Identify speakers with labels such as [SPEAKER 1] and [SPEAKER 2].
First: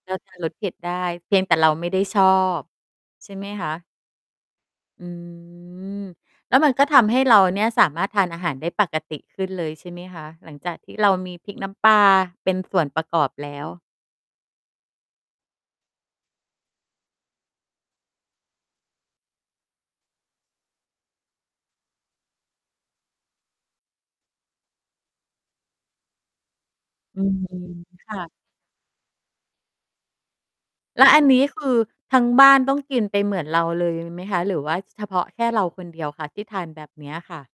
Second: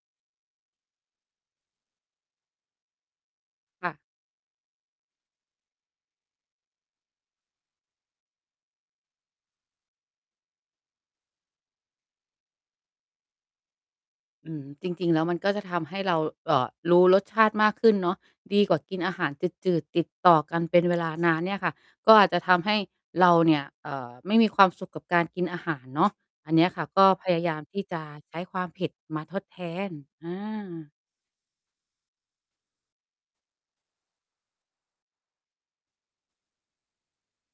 [SPEAKER 1] เราทานรสเผ็ดได้ เพียงแต่เราไม่ได้ชอบใช่ไหมคะ?
[SPEAKER 2] ค่ะ
[SPEAKER 1] อืม แล้วมันก็ทำให้เราเนี่ย สามารถทานอาหารได้ปกติขึ้นเลยใช่ไหมคะ? หลังจากที่เรามีพริกน้ำปลาเป็นส่วนประกอบแล้ว
[SPEAKER 2] อืม จริง ๆ แล้วมันก็จะทำให้เรา เอ่อ รู้รสชาติมากขึ้นเนาะ ดีกว่ากินอาหารจืด ๆ ติดต่อกันเป็นเวลานานเนี่ยค่ะ ก็อาจจะทำให้เราเนี่ย เอ่อ ไม่มีความสุขกับการกินอาหารเนาะ อันเนี้ยค่ะ ก็
[SPEAKER 1] อื
[SPEAKER 2] พ
[SPEAKER 1] ม
[SPEAKER 2] ยายามที่จะ
[SPEAKER 1] ค่ะ
[SPEAKER 2] ใช้ความเผ็ดมาทดแทน อา
[SPEAKER 1] แล้วอันนี้ คือทั้งบ้านต้องกินไปเหมือนเราเลยไหมคะ หรือว่าเฉพาะแค่เราคนเดียวคะที่ทานแบบเนี้ยค่ะ?